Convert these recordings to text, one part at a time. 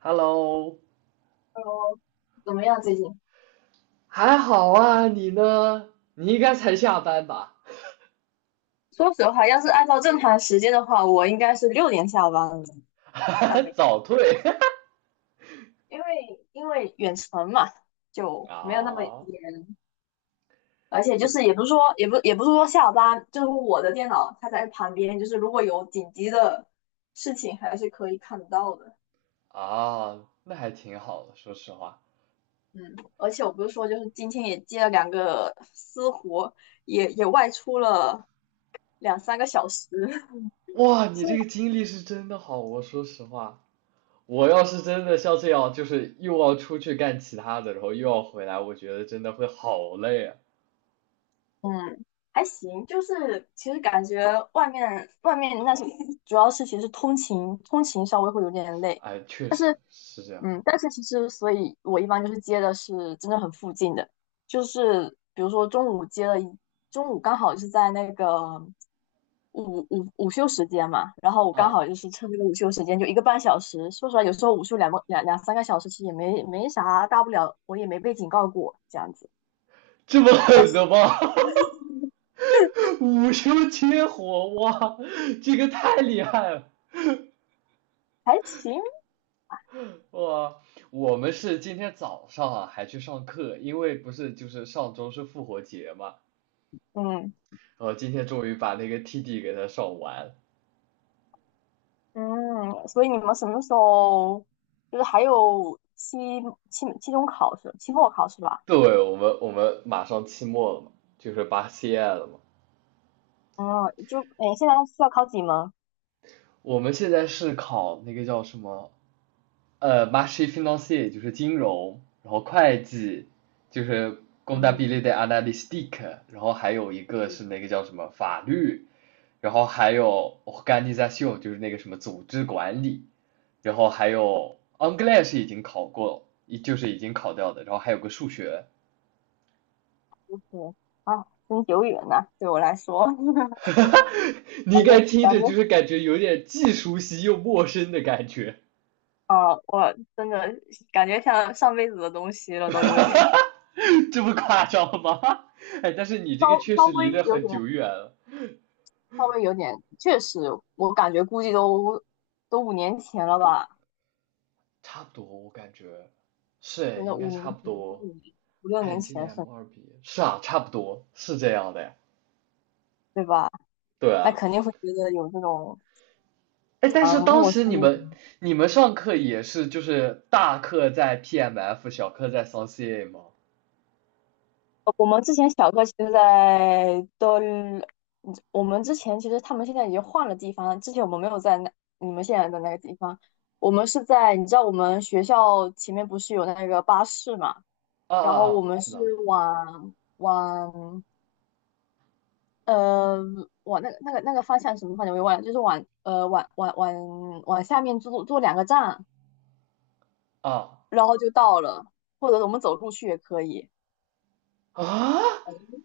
Hello，哦，怎么样最近？还好啊，你呢？你应该才下班吧？说实话，要是按照正常时间的话，我应该是6点下班了。哈但哈，没，早退。 因为因为远程嘛，就没有那么啊，严。而且就就是也不是说，下班，就是我的电脑它在旁边，就是如果有紧急的事情，还是可以看得到的。啊，那还挺好的，说实话。嗯，而且我不是说，就是今天也接了两个私活，也外出了两三个小时。哇，你是，这个经历是真的好，我说实话，我要是真的像这样，就是又要出去干其他的，然后又要回来，我觉得真的会好累啊。嗯，还行，就是其实感觉外面那些主要是其实通勤稍微会有点累，哎，确但是实是这样但是其实所以我一般就是接的是真的很附近的，就是比如说中午接了一中午刚好是在那个午休时间嘛，然后我刚好啊，就是趁这个午休时间就1个半小时，说实话有时候午休两三个小时其实也没啥大不了，我也没被警告过这样子，这么但狠的是吗？哈哈，午休切活，哇，这个太厉害了！还行，哇，我们是今天早上啊还去上课，因为不是就是上周是复活节嘛，嗯。然后今天终于把那个 TD 给它上完。嗯，所以你们什么时候就是还有期中考试、期末考试吧？对，我们马上期末了嘛，就是八 CI 了嘛。嗯，就现在需要考几门？我们现在是考那个叫什么，m a c h i financier 就是金融，然后会计就是工大 n t 的 b i 嗯，l i t a n a l y s t i c 然后还有一个是那个叫什么法律，然后还有 o r g a n i i o n 就是那个什么组织管理。然后还有 English 已经考过，就是已经考掉的，然后还有个数学。对啊，真久远呐、对我来说，你应感该觉听感着就觉是感觉有点既熟悉又陌生的感觉。啊，我真的感觉像上辈子的东西了，都有点 这不夸张吗？哎，但是你这稍个确稍实离微得有很点久远了，稍微有点，确实，我感觉估计都五年前了吧，差不多我感觉真是的应该五差年不前、多。我五六看年你今年 前是，M 二毕业，是啊，差不多是这样的呀。对吧？对那啊，肯定会觉得有这种。哎，但啊，是当陌时生你的感们觉。你们上课也是就是大课在 PMF，小课在 s o n c a 吗？我们之前小哥其实在都，嗯，我们之前其实他们现在已经换了地方了，之前我们没有在那你们现在的那个地方，我们是在你知道我们学校前面不是有那个巴士嘛，啊然啊后我啊，们知是道往往呃往那个方向，什么方向我也忘了，就是往下面坐两个站，啊然后就到了，或者我们走路去也可以。啊，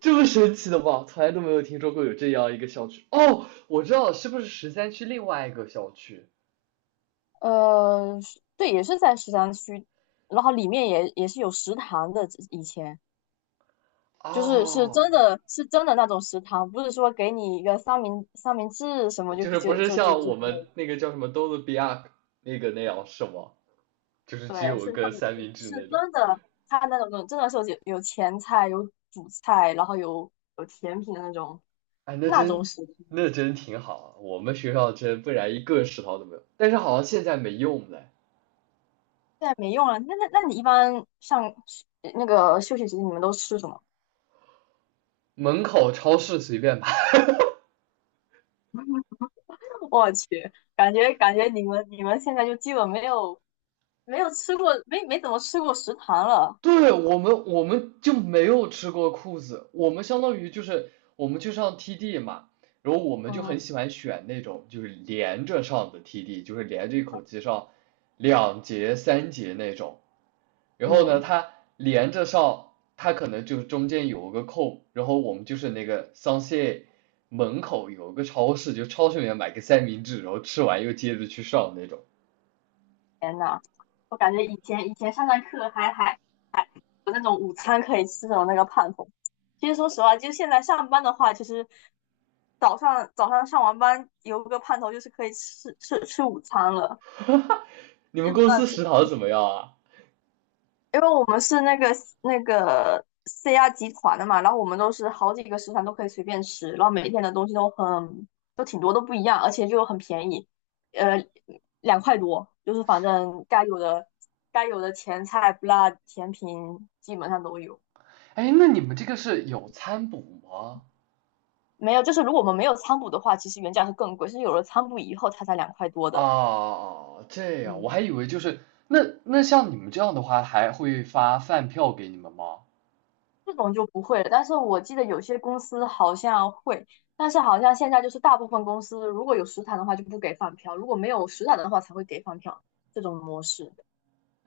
这么神奇的吗？从来都没有听说过有这样一个校区。哦，我知道了，是不是十三区另外一个校区？是，对，也是在13区，然后里面也是有食堂的。以前就是是哦，真的是真的那种食堂，不是说给你一个三明治什么就就是不就是就就像就我们那个叫什么多伦比亚那个那样是吗？就是只对，有一是他个们三是明治是那种。真的，他那种真的是有前菜、有主菜，然后有甜品的那种哎，那那种真食堂，那真挺好啊。我们学校真不然一个食堂都没有。但是好像现在没用了，现在没用了。那你一般上那个休息时间你们都吃什么？门口超市随便买。我去，感觉你们现在就基本没有吃过，没怎么吃过食堂了。对，我们就没有吃过裤子，我们相当于就是我们去上 TD 嘛，然后我们就嗯很喜欢选那种就是连着上的 TD，就是连着一口气上两节三节那种。然后呢，嗯，它连着上，它可能就中间有个空，然后我们就是那个桑谢门口有个超市，就超市里面买个三明治，然后吃完又接着去上那种。天呐，我感觉以前上课还有那种午餐可以吃的那个盼头。其实说实话，就现在上班的话，其实早上上完班有个盼头，就是可以吃午餐了，你们真公的，司食堂怎么样啊？因为我们是那个 CR 集团的嘛，然后我们都是好几个食堂都可以随便吃，然后每一天的东西都挺多，都不一样，而且就很便宜，呃，两块多，就是反正该有的前菜、不辣、甜品基本上都有。哎，那你们这个是有餐补吗？没有，就是如果我们没有餐补的话，其实原价是更贵，是有了餐补以后它才两块多的。啊，这样，我嗯，还以为就是那像你们这样的话，还会发饭票给你们吗？这种就不会了，但是我记得有些公司好像会，但是好像现在就是大部分公司如果有食堂的话就不给饭票，如果没有食堂的话才会给饭票这种模式。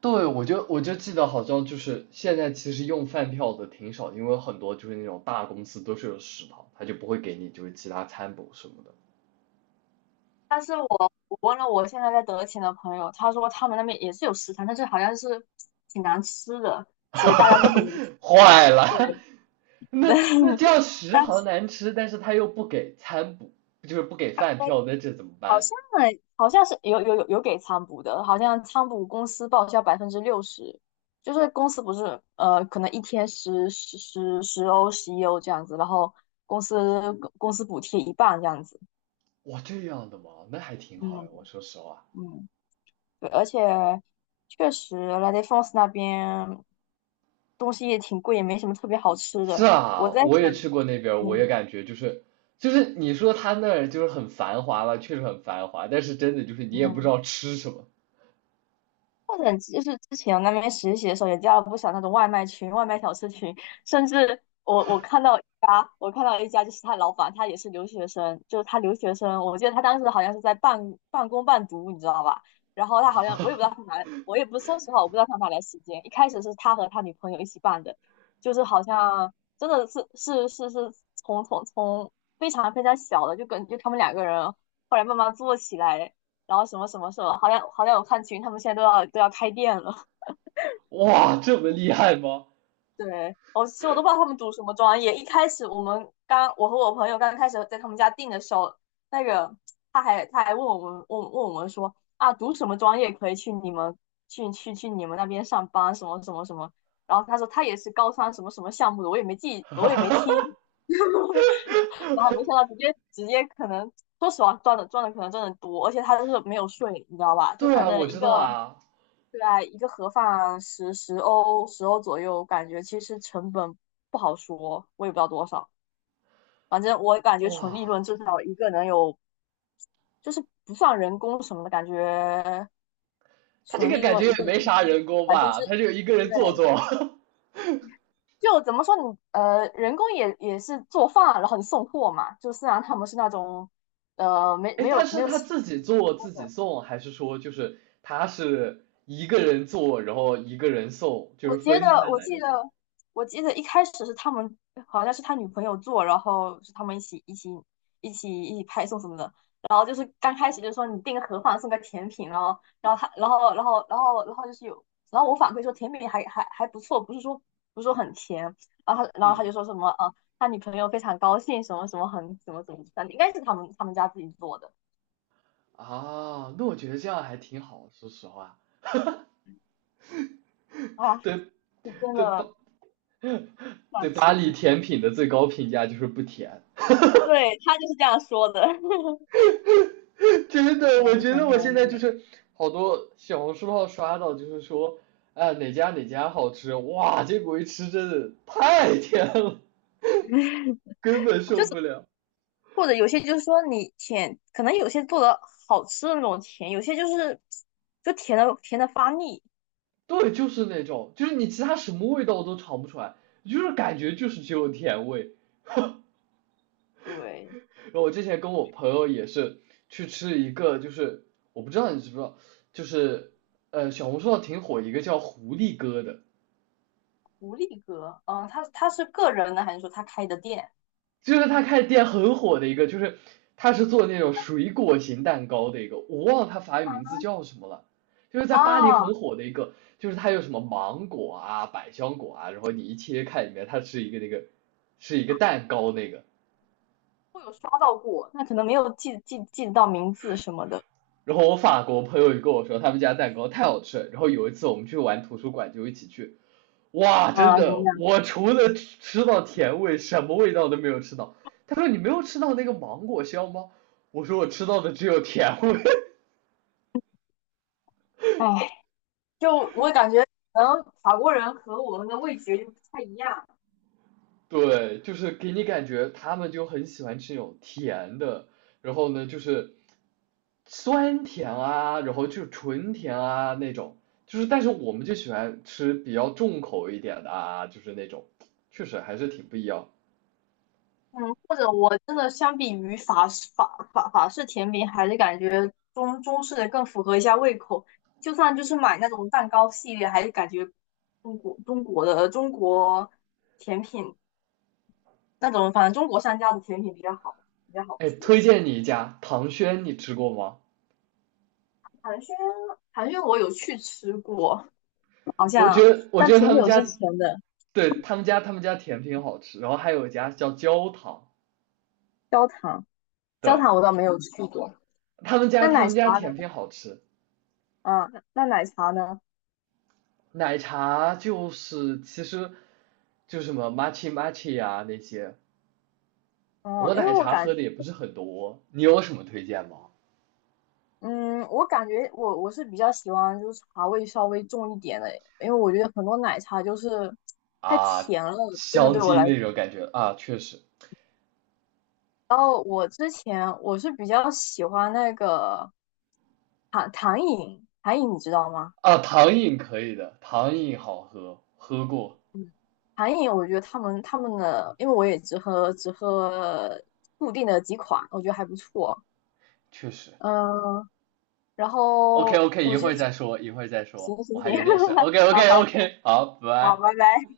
对，我就记得好像就是现在其实用饭票的挺少，因为很多就是那种大公司都是有食堂，他就不会给你就是其他餐补什么的。但是我问了我现在在德勤的朋友，他说他们那边也是有食堂，但是好像是挺难吃的，所以大家都不能吃。坏了，对，那这 样食堂难吃，但是他又不给餐补，就是不给饭票，那这怎么好办？像好像是有给仓补的，好像仓补公司报销60%，就是公司不是可能一天十一欧这样子，然后公司补贴一半这样子。哇，这样的吗？那还挺好呀，我嗯说实话。嗯，对，而且确实 La d é f o n s e 那边东西也挺贵，也没什么特别好吃是的。我啊，在我也想，去过那边儿我也嗯感觉就是你说他那儿就是很繁华了，确实很繁华，但是真的就是你也不知嗯。道吃什么或者就是之前我那边实习的时候，也加了不少那种外卖群、外卖小吃群，甚至我看到一家，我看到一家就是他老板，他也是留学生，就是他留学生，我记得他当时好像是在半工半读，你知道吧？然后他好像我也啊。不知道他哪来，我也不，说实话，我不知道他哪来时间。一开始是他和他女朋友一起办的，就是好像真的是从非常非常小的，就他们两个人后来慢慢做起来。然后。什么什么什么，好像我看群，他们现在都要开店了。哇，这么厉害吗？对，我其实我都不知道他们读什么专业。一开始我们刚，我和我朋友刚开始在他们家订的时候，那个他还问我们说啊，读什么专业可以去你们那边上班，什么什么什么。然后他说他也是高三什么什么项目的，我也没记，我也没听。然后没想到直接可能，说实话赚的可能真的多，而且他就是没有税，你知道吧？就对反啊，我正一知个，道啊。对啊，一个盒饭十欧左右，感觉其实成本不好说，我也不知道多少，反正我感觉纯利哇，润至少一个能有，就是不算人工什么的，感觉他这纯个利感觉润一个也没啥人工百分吧，之，他就一个人做做。对。就怎么说你，人工也是做饭，然后你送货嘛，就虽然他们是那种，哎，他没是有他请自己请员做工自己的。送，还是说就是他是一个人做，然后一个人送，就我是觉分得，开我来记那得，种？我记得一开始是他们，好像是他女朋友做，然后是他们一起派送什么的。然后就是刚开始就说你订个盒饭送个甜品，然后他就是有，然后我反馈说甜品还不错，不是说很甜。然后他嗯，就说什么啊，他女朋友非常高兴，什么什么很怎么怎么，应该是他们家自己做的。啊，那我觉得这样还挺好，说实话。啊，对。是真对巴的对赚巴黎钱。甜品的最高评价就是不甜。对，他就是这样说的。真的，天我呐，觉很得我现方在就便。是好多小红书上刷到，就是说，哎哪家哪家好吃，哇，结果一吃真的太甜了，根本就受是。不了。或者有些就是说你甜，可能有些做的好吃的那种甜，有些就是就甜的甜的发腻。对，就是那种，就是你其他什么味道都尝不出来，就是感觉就是只有甜味。对，然后我之前跟我朋友也是去吃一个，就是我不知道你知不知道，就是小红书上挺火一个叫狐狸哥的。无力哥，嗯，他是个人的还是说他开的店就是他开的店很火的一个，就是他是做那种水果型蛋糕的一个，我忘了他法语名字叫什么了，就是在巴黎啊？很火的一个，就是他有什么芒果啊、百香果啊，然后你一切开里面它是一个那个是一个蛋糕那个。我有刷到过，那可能没有记得到名字什么的。然后我法国朋友也跟我说，他们家蛋糕太好吃了。然后有一次我们去玩图书馆，就一起去，哇，真啊，怎么的，样？我除了吃到甜味，什么味道都没有吃到。他说你没有吃到那个芒果香吗？我说我吃到的只有甜味。哎，就我感觉可能法国人和我们的味觉就不太一样。对，就是给你感觉他们就很喜欢吃那种甜的，然后呢就是酸甜啊，然后就是纯甜啊那种，就是但是我们就喜欢吃比较重口一点的啊，就是那种，确实还是挺不一样。嗯，或者我真的相比于法式甜品，还是感觉式的更符合一下胃口。就算就是买那种蛋糕系列，还是感觉中国甜品那种，反正中国商家的甜品比较好，比较好哎，吃。推荐你一家唐轩，你吃过吗？寒暄寒暄我有去吃过，好我觉像得我但觉得他挺们久家，之前的。对，他们家甜品好吃，然后还有一家叫焦糖，焦糖焦对，糖我倒没有去过。他们家那他奶们茶家甜呢？品好吃。嗯，那奶茶呢？奶茶就是其实就是什么 matcha 呀、那些，嗯，我因为奶茶喝的也不是很多，你有什么推荐吗？我感觉我是比较喜欢就是茶味稍微重一点的，因为我觉得很多奶茶就是太啊，甜了，真的香对我精来说。那种感觉啊，确实然后我之前我是比较喜欢那个糖饮，糖饮你知道吗？啊，糖饮可以的，糖饮好喝，喝过，嗯，糖饮我觉得他们的，因为我也只喝固定的几款，我觉得还不错。确实。嗯，然 OK 后 OK，一我觉会得儿再说，一会儿再行说，行我还行，有点事。OK 好 OK 好 OK，好，拜好，拜。拜拜。